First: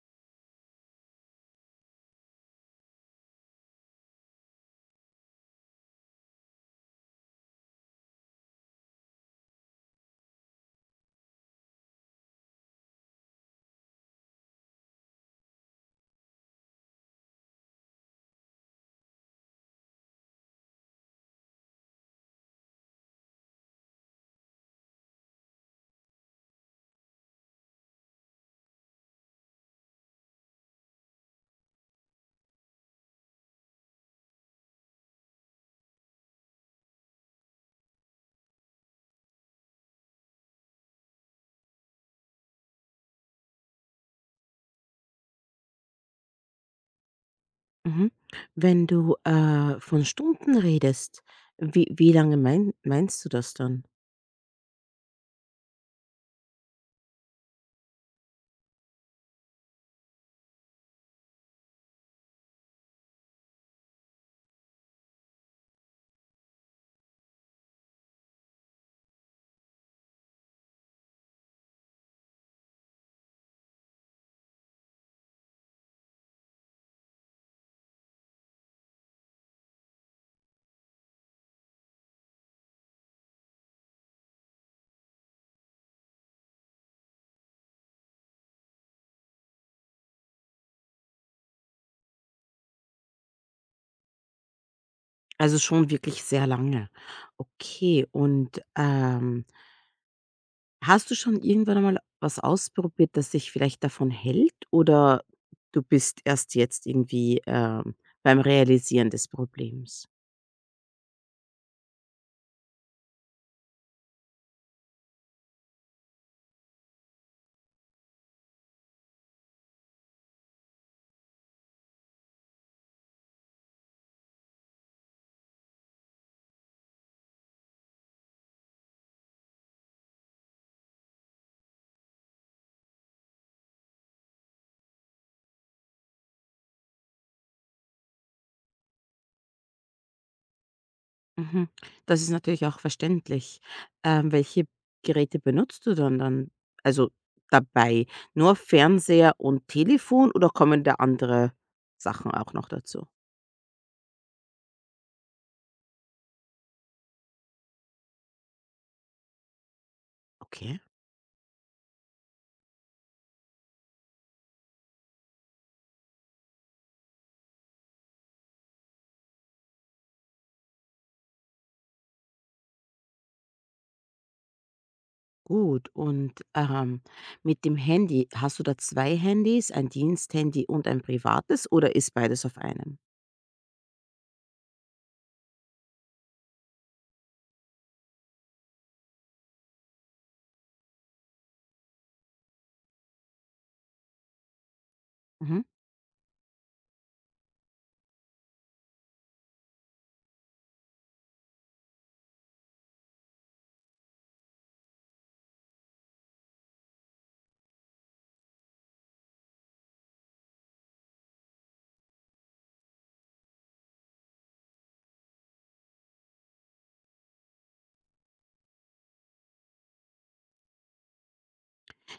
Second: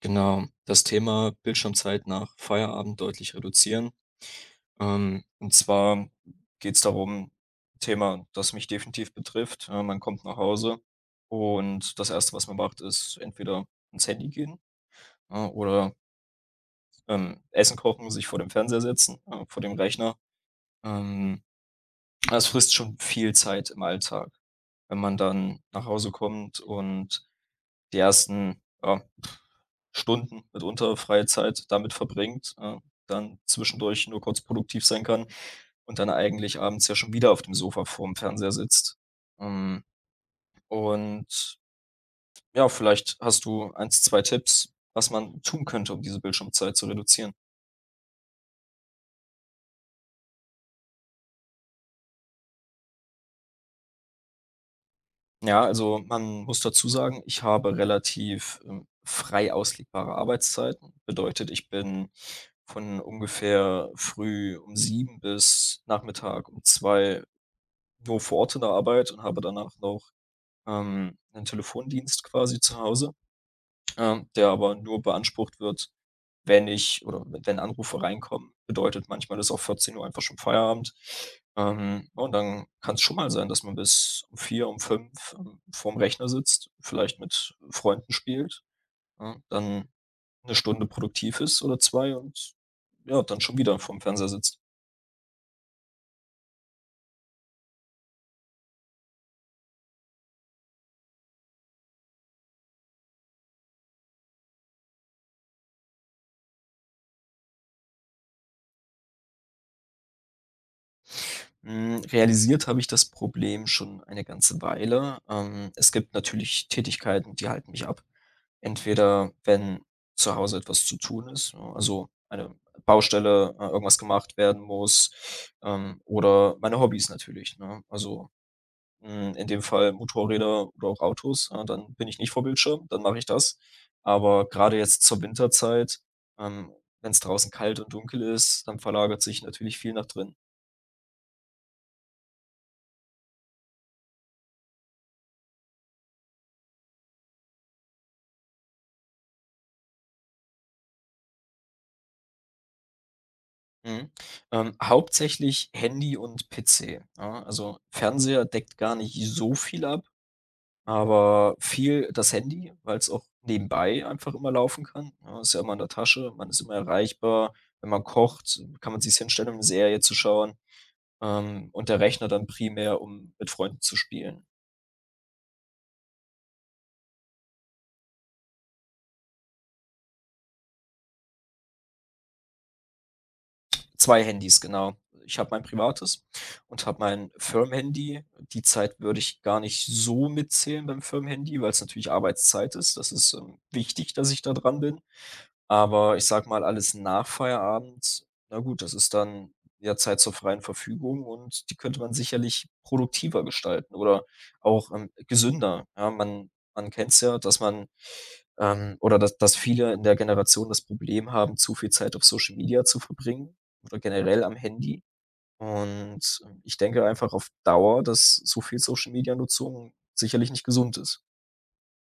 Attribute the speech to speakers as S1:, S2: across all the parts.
S1: Genau, das Thema Bildschirmzeit nach Feierabend deutlich reduzieren. Und zwar geht es darum, Thema, das mich definitiv betrifft. Man kommt nach Hause und das Erste, was man macht, ist entweder ins Handy gehen, oder Essen kochen, sich vor dem Fernseher setzen, vor dem Rechner. Ähm, Das frisst schon viel Zeit im Alltag, wenn man dann nach Hause kommt und die ersten, ja, Stunden mitunter freie Zeit damit verbringt, dann zwischendurch nur kurz produktiv sein kann und dann eigentlich abends ja schon wieder auf dem Sofa vorm Fernseher sitzt. Ähm, und ja, vielleicht hast du eins 2 Tipps, was man tun könnte, um diese Bildschirmzeit zu reduzieren.
S2: Mhm. Wenn du, von Stunden redest, wie lange meinst du das dann?
S1: Ja, also man muss dazu sagen, ich habe relativ, frei auslegbare Arbeitszeiten. Bedeutet, ich bin von ungefähr früh um 7 bis Nachmittag um 2 nur vor Ort in der Arbeit und habe danach noch, 'nen Telefondienst quasi zu Hause, der aber nur beansprucht wird, wenn ich oder wenn Anrufe reinkommen. Bedeutet, manchmal ist auch 14 Uhr einfach schon Feierabend. Und dann kann es schon mal sein, dass man bis um 4, um 5 , vorm Rechner sitzt, vielleicht mit Freunden spielt, ja, dann eine Stunde produktiv ist oder 2 und ja, dann schon wieder vorm Fernseher sitzt.
S2: Also, schon wirklich sehr lange. Okay, und, hast du schon irgendwann einmal was ausprobiert, das dich vielleicht davon hält oder du bist erst jetzt irgendwie, beim Realisieren des Problems?
S1: Realisiert habe ich das Problem schon eine ganze Weile. Es gibt natürlich Tätigkeiten, die halten mich ab. Entweder wenn zu Hause etwas zu tun ist, ne, also eine Baustelle, irgendwas gemacht werden muss, oder meine Hobbys natürlich, ne? Also, in dem Fall Motorräder oder auch Autos, dann bin ich nicht vor Bildschirm, dann mache ich das. Aber gerade jetzt zur Winterzeit, ähm, wenn es draußen kalt und dunkel ist, dann verlagert sich natürlich viel nach drin.
S2: Mhm. Das ist natürlich auch verständlich. Welche Geräte benutzt du dann also, dabei? Nur Fernseher und Telefon oder kommen da andere Sachen auch noch dazu?
S1: Mhm. Hauptsächlich Handy und PC. Ja, also Fernseher deckt gar nicht so viel ab,
S2: Okay,
S1: aber viel das Handy, weil es auch nebenbei einfach immer laufen kann. Ja, ist ja immer in der Tasche, man ist immer erreichbar. Wenn man kocht, kann man sich hinstellen, um 'ne Serie zu schauen, und der Rechner dann primär, um mit Freunden zu spielen.
S2: gut. Und, mit dem Handy, hast du da 2 Handys, ein Diensthandy und ein privates oder ist beides auf einem?
S1: 2 Handys, genau. Ich habe mein privates und habe mein Firmenhandy. Die Zeit würde ich gar nicht so mitzählen beim Firmenhandy, weil es natürlich Arbeitszeit ist. Das ist, wichtig, dass ich da dran bin.
S2: Mhm.
S1: Aber ich sage mal, alles nach Feierabend, na gut, das ist dann ja Zeit zur freien Verfügung und die könnte man sicherlich produktiver gestalten oder auch, gesünder. Ja, man kennt's ja, dass oder dass viele in der Generation das Problem haben, zu viel Zeit auf Social Media zu verbringen oder generell am Handy. Und, ich denke einfach auf Dauer, dass so viel Social Media Nutzung sicherlich nicht gesund ist.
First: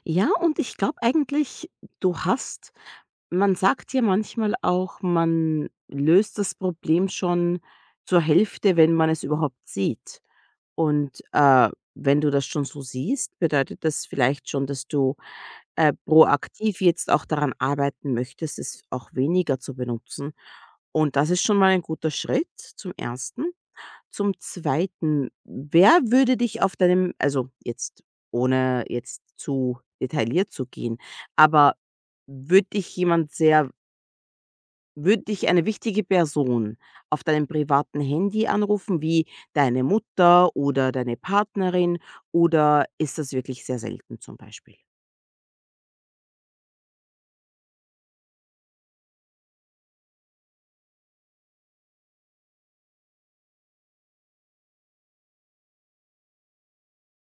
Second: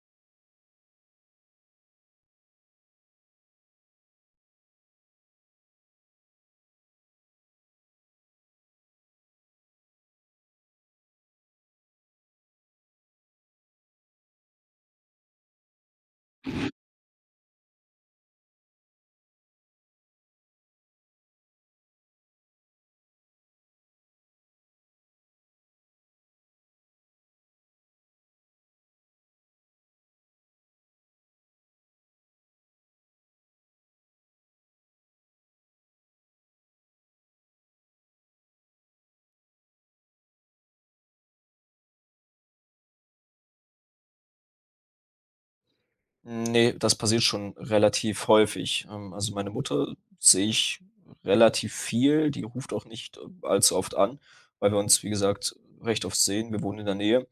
S2: Ja, und ich glaube eigentlich, du hast man sagt ja manchmal auch, man löst das Problem schon zur Hälfte, wenn man es überhaupt sieht. Und, wenn du das schon so siehst, bedeutet das vielleicht schon, dass du, proaktiv jetzt auch daran arbeiten möchtest, es auch weniger zu benutzen. Und das ist schon mal ein guter Schritt zum ersten zum Zweiten, wer würde dich auf deinem also, jetzt ohne jetzt zu detailliert zu gehen, aber würde dich jemand sehr würde dich eine wichtige Person auf deinem privaten Handy anrufen, wie deine Mutter oder deine Partnerin, oder ist das wirklich sehr selten zum Beispiel?
S1: Ne, das passiert schon relativ häufig. Also, meine Mutter sehe ich relativ viel. Die ruft auch nicht allzu oft an, weil wir uns, wie gesagt, recht oft sehen. Wir wohnen in der Nähe.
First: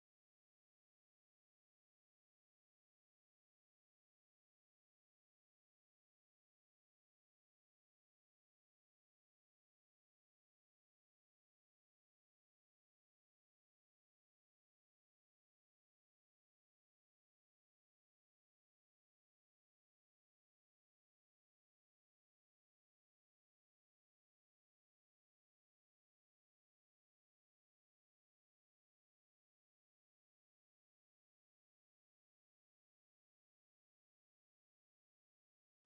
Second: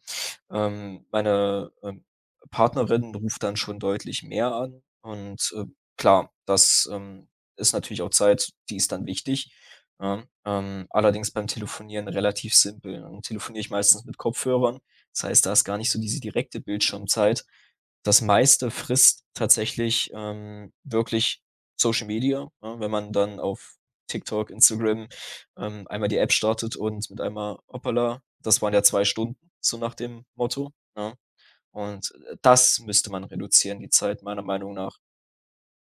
S1: Meine, Partnerin ruft dann schon deutlich mehr an und, klar, das, ist natürlich auch Zeit, die ist dann wichtig, ne? Allerdings beim Telefonieren relativ simpel. Dann telefoniere ich meistens mit Kopfhörern. Das heißt, da ist gar nicht so diese direkte Bildschirmzeit. Das meiste frisst tatsächlich, wirklich Social Media, ne? Wenn man dann auf TikTok, Instagram, einmal die App startet und mit einmal, hoppala, das waren ja 2 Stunden so nach dem Motto, ne? Und, das müsste man reduzieren, die Zeit meiner Meinung nach.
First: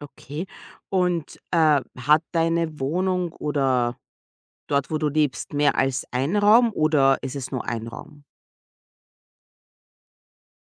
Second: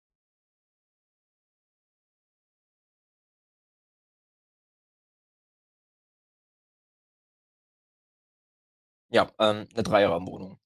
S2: Okay. Und, hat deine Wohnung oder dort, wo du lebst, mehr als ein Raum oder ist es nur ein Raum?
S1: Ja, 'ne Dreierraumwohnung.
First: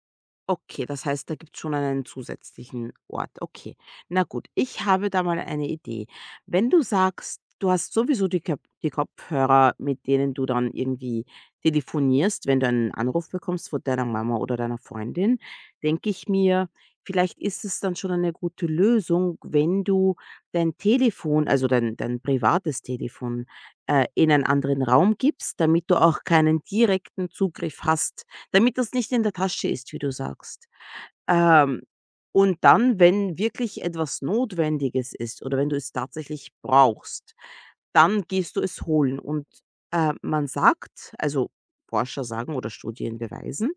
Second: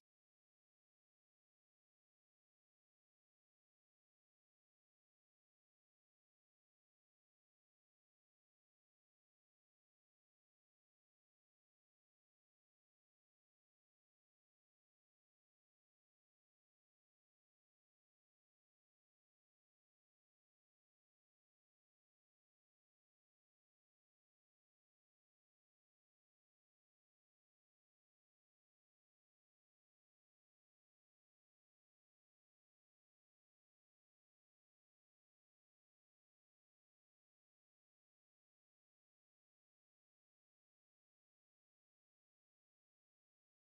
S2: Okay, das heißt, da gibt's schon einen zusätzlichen Ort. Okay. Na gut, ich habe da mal eine Idee. Wenn du sagst, du hast sowieso die Köp die Kopfhörer, mit denen du dann irgendwie telefonierst, wenn du einen Anruf bekommst von deiner Mama oder deiner Freundin, denke ich mir, vielleicht ist es dann schon eine gute Lösung, wenn du dein Telefon, also dein privates Telefon, in einen anderen Raum gibst, damit du auch keinen direkten Zugriff hast, damit das nicht in der Tasche ist, wie du sagst. Ähm, und dann, wenn wirklich etwas Notwendiges ist oder wenn du es tatsächlich brauchst, dann gehst du es holen. Und man sagt, also Forscher sagen oder Studien beweisen,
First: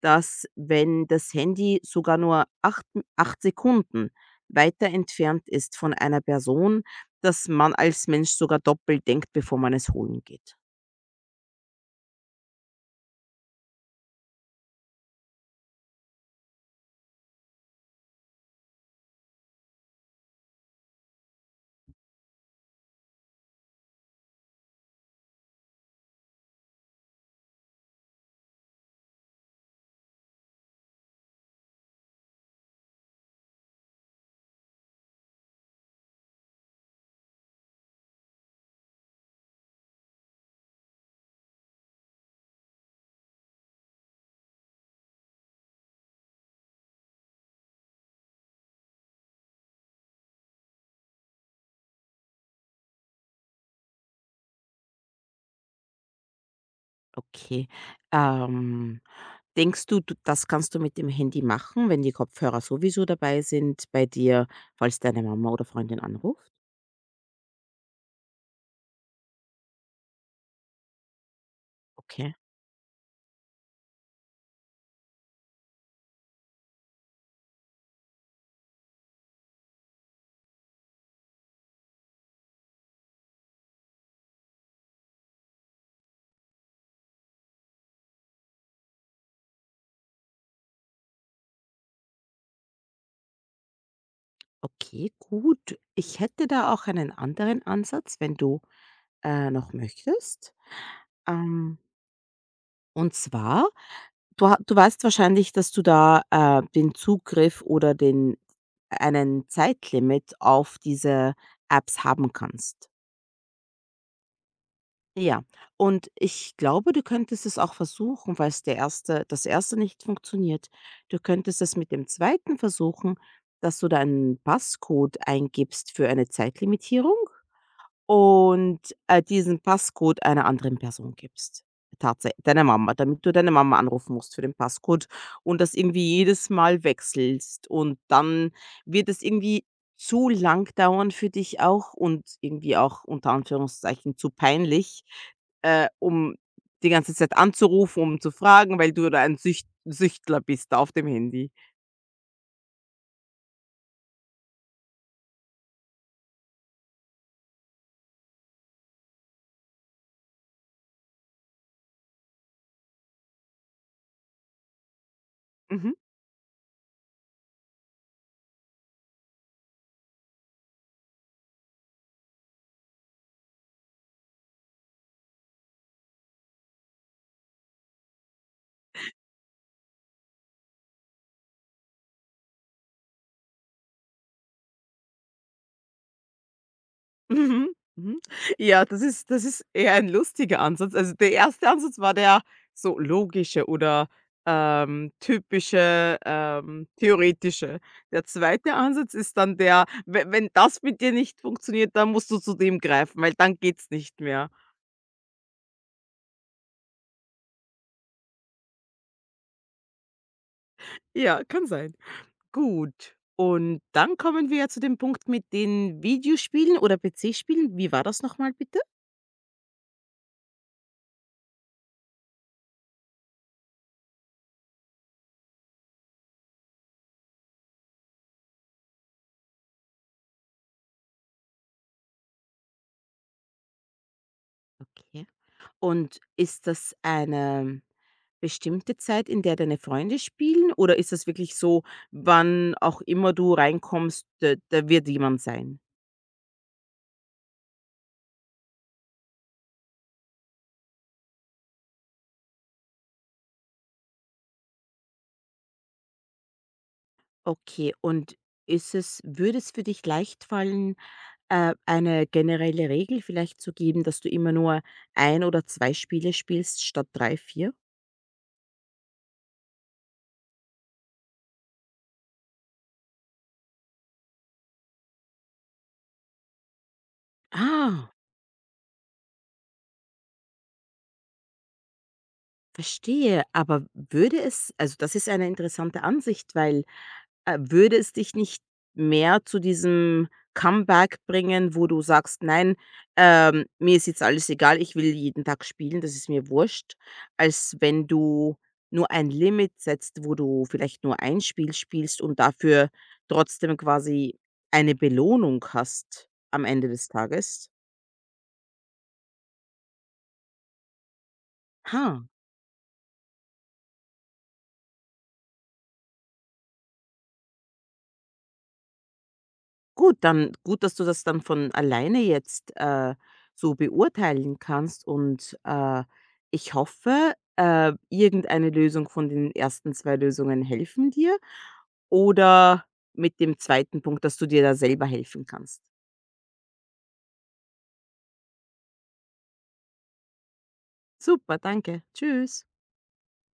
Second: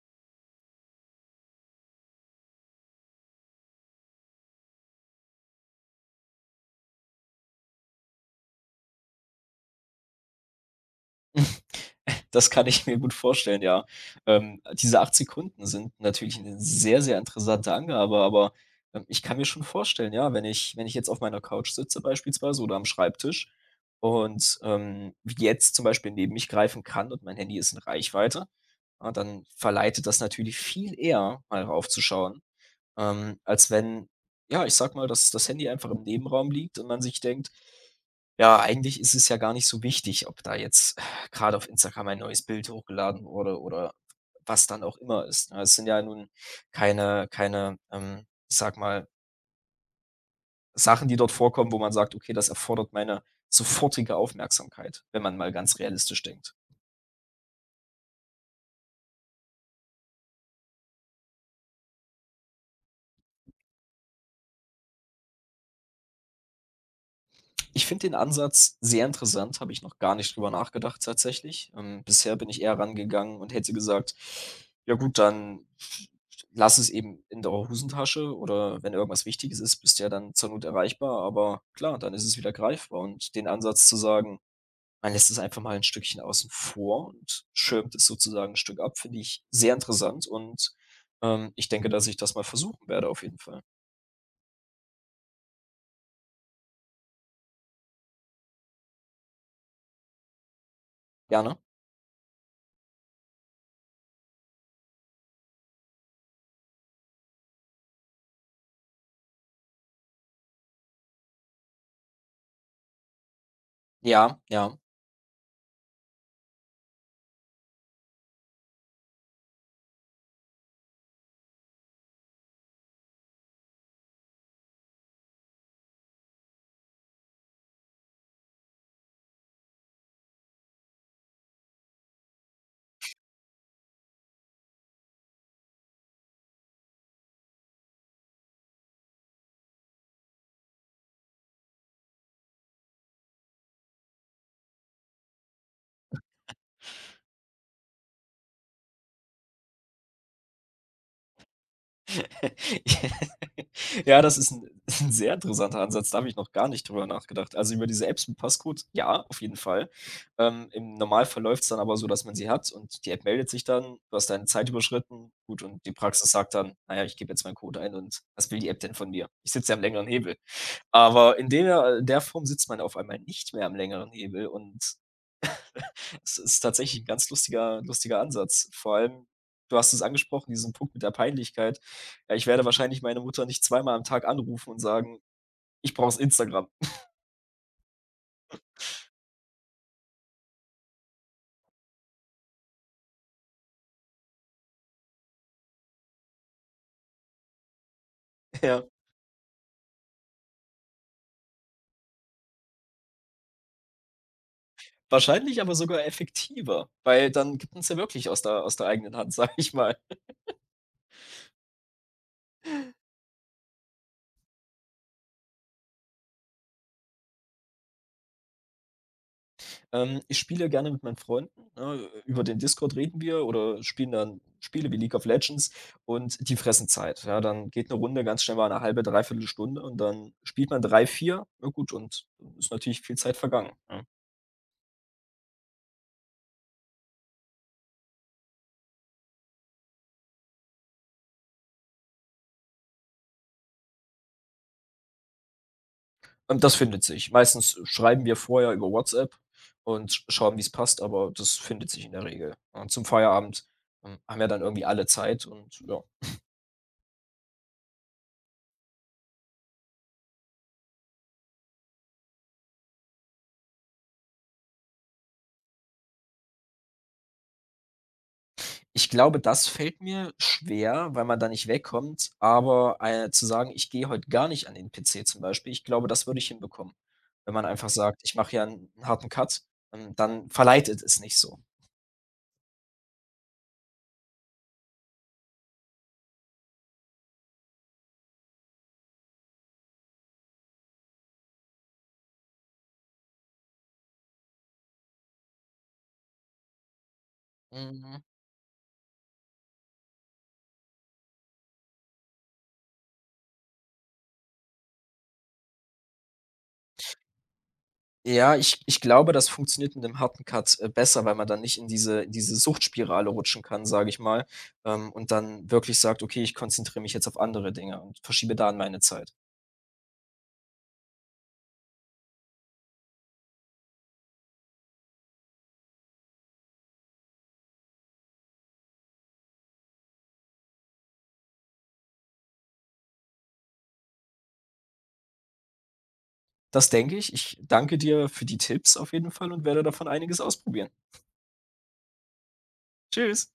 S2: dass, wenn das Handy sogar nur 8 Sekunden weiter entfernt ist von einer Person, dass man als Mensch sogar doppelt denkt, bevor man es holen geht.
S1: Das kann ich mir gut vorstellen, ja. Diese 8 Sekunden sind natürlich eine sehr, sehr interessante Angabe, aber, ich kann mir schon vorstellen, ja, wenn ich jetzt auf meiner Couch sitze beispielsweise oder am Schreibtisch und, jetzt zum Beispiel neben mich greifen kann und mein Handy ist in Reichweite, ja, dann verleitet das natürlich viel eher, mal raufzuschauen. Als wenn, ja, ich sag mal, dass das Handy einfach im Nebenraum liegt und man sich denkt: „Ja, eigentlich ist es ja gar nicht so wichtig, ob da jetzt gerade auf Instagram ein neues Bild hochgeladen wurde oder was dann auch immer ist." Ne? Es sind ja nun keine, ich sag mal, Sachen, die dort vorkommen, wo man sagt: „Okay, das erfordert meine sofortige Aufmerksamkeit", wenn man mal ganz realistisch denkt.
S2: Okay. Ähm, denkst du, das kannst du mit dem Handy machen, wenn die Kopfhörer sowieso dabei sind bei dir, falls deine Mama oder Freundin anruft?
S1: Ich finde den Ansatz sehr interessant, habe ich noch gar nicht drüber nachgedacht tatsächlich.
S2: Okay,
S1: Bisher bin ich eher rangegangen und hätte gesagt: „Ja gut, dann lass es eben in der Hosentasche oder wenn irgendwas Wichtiges ist, bist du ja dann zur Not erreichbar." Aber klar, dann ist es wieder greifbar und den Ansatz zu sagen, man lässt es einfach mal ein Stückchen außen vor und schirmt es sozusagen ein Stück ab, finde ich sehr interessant und, ich denke, dass ich das mal versuchen werde auf jeden Fall.
S2: okay, gut. Ich hätte da auch einen anderen Ansatz, wenn du, noch möchtest.
S1: Gerne.
S2: Ähm, und zwar, du weißt wahrscheinlich, dass du da, den Zugriff oder den einen Zeitlimit auf diese Apps haben kannst.
S1: Ja, ja.
S2: Ja, und ich glaube, du könntest es auch versuchen, weil es das erste nicht funktioniert. Du könntest es mit dem zweiten versuchen, dass du da 'n Passcode eingibst für eine Zeitlimitierung, und, diesen Passcode einer anderen Person gibst. Tatsä Deiner Mama, damit du deine Mama anrufen musst für den Passcode und das irgendwie jedes Mal wechselst und dann wird es irgendwie zu lang dauern für dich auch und irgendwie auch unter Anführungszeichen zu peinlich, um die ganze Zeit anzurufen, um zu fragen, weil du da ein Süchtler bist auf dem Handy.
S1: Ja, das ist ein 'n sehr interessanter Ansatz, da habe ich noch gar nicht drüber nachgedacht. Also, über diese Apps mit Passcode, ja, auf jeden Fall. Im Normalfall läuft's dann aber so, dass man sie hat und die App meldet sich dann: „Du hast deine Zeit überschritten." Gut, und
S2: Mhm.
S1: die Praxis sagt dann: naja, ich gebe jetzt meinen Code ein und was will die App denn von mir? Ich sitze ja am längeren Hebel." Aber in der Form sitzt man auf einmal nicht mehr am längeren Hebel und das ist tatsächlich ein ganz lustiger Ansatz. Vor allem, du hast es angesprochen, diesen Punkt mit der Peinlichkeit. Ja, ich werde wahrscheinlich meine Mutter nicht zweimal am Tag anrufen und sagen: „Ich brauche Instagram."
S2: Mhm, mhm. Ja, das ist eher ein lustiger Ansatz. Also, der erste Ansatz war der so logische oder, typische, theoretische. Der zweite
S1: Ja.
S2: Ansatz ist dann der, we wenn das mit dir nicht funktioniert, dann musst du zu dem greifen, weil dann geht's nicht mehr.
S1: Wahrscheinlich aber sogar effektiver, weil dann gibt man es ja wirklich aus der eigenen Hand, sage ich mal.
S2: Ja, kann sein. Gut, und dann kommen wir ja zu dem Punkt mit den Videospielen oder PC-Spielen. Wie war das nochmal bitte?
S1: Ich spiele gerne mit meinen Freunden, ne? Über den Discord reden wir oder spielen dann Spiele wie League of Legends und die fressen Zeit. Ja, dann geht eine Runde ganz schnell mal eine halbe, dreiviertel Stunde und dann spielt man 3, 4, na gut, und ist natürlich viel Zeit vergangen, ne?
S2: Okay. Und ist das eine bestimmte Zeit, in der deine Freunde spielen oder ist das wirklich so, wann auch immer du reinkommst, da wird jemand sein?
S1: Und das findet sich. Meistens schreiben wir vorher über WhatsApp und schauen, wie es passt, aber das findet sich in der Regel. Und zum Feierabend, haben ja dann irgendwie alle Zeit und ja.
S2: Okay, und ist es würde es für dich leicht fallen, eine generelle Regel vielleicht zu geben, dass du immer nur ein oder 2 Spiele spielst statt 3, 4?
S1: Ich glaube, das fällt mir schwer, weil man da nicht wegkommt, aber, zu sagen: „Ich gehe heute gar nicht an den PC" zum Beispiel, ich glaube, das würde ich hinbekommen. Wenn man einfach
S2: Ah.
S1: sagt: „Ich mache hier einen 'n harten Cut", dann verleitet es nicht so.
S2: Verstehe, aber das ist eine interessante Ansicht, weil, würde es dich nicht mehr zu diesem Comeback bringen, wo du sagst: „Nein, mir ist jetzt alles egal, ich will jeden Tag spielen, das ist mir wurscht“, als wenn
S1: Mhm.
S2: du nur ein Limit setzt, wo du vielleicht nur ein Spiel spielst und dafür trotzdem quasi eine Belohnung hast am Ende des Tages?
S1: Ja, ich glaube, das funktioniert mit dem harten Cut, besser, weil man dann nicht in
S2: Ha.
S1: diese Suchtspirale rutschen kann, sage ich mal, und dann wirklich sagt: „Okay, ich konzentriere mich jetzt auf andere Dinge und verschiebe da an meine Zeit."
S2: Gut, dass du das dann von alleine jetzt, so beurteilen kannst und, ich hoffe, irgendeine Lösung von den ersten 2 Lösungen helfen dir oder mit dem zweiten Punkt, dass du dir da selber helfen kannst.
S1: Das denke ich. Ich danke dir für die Tipps auf jeden Fall und werde davon einiges ausprobieren.
S2: Super, danke. Tschüss.
S1: Tschüss.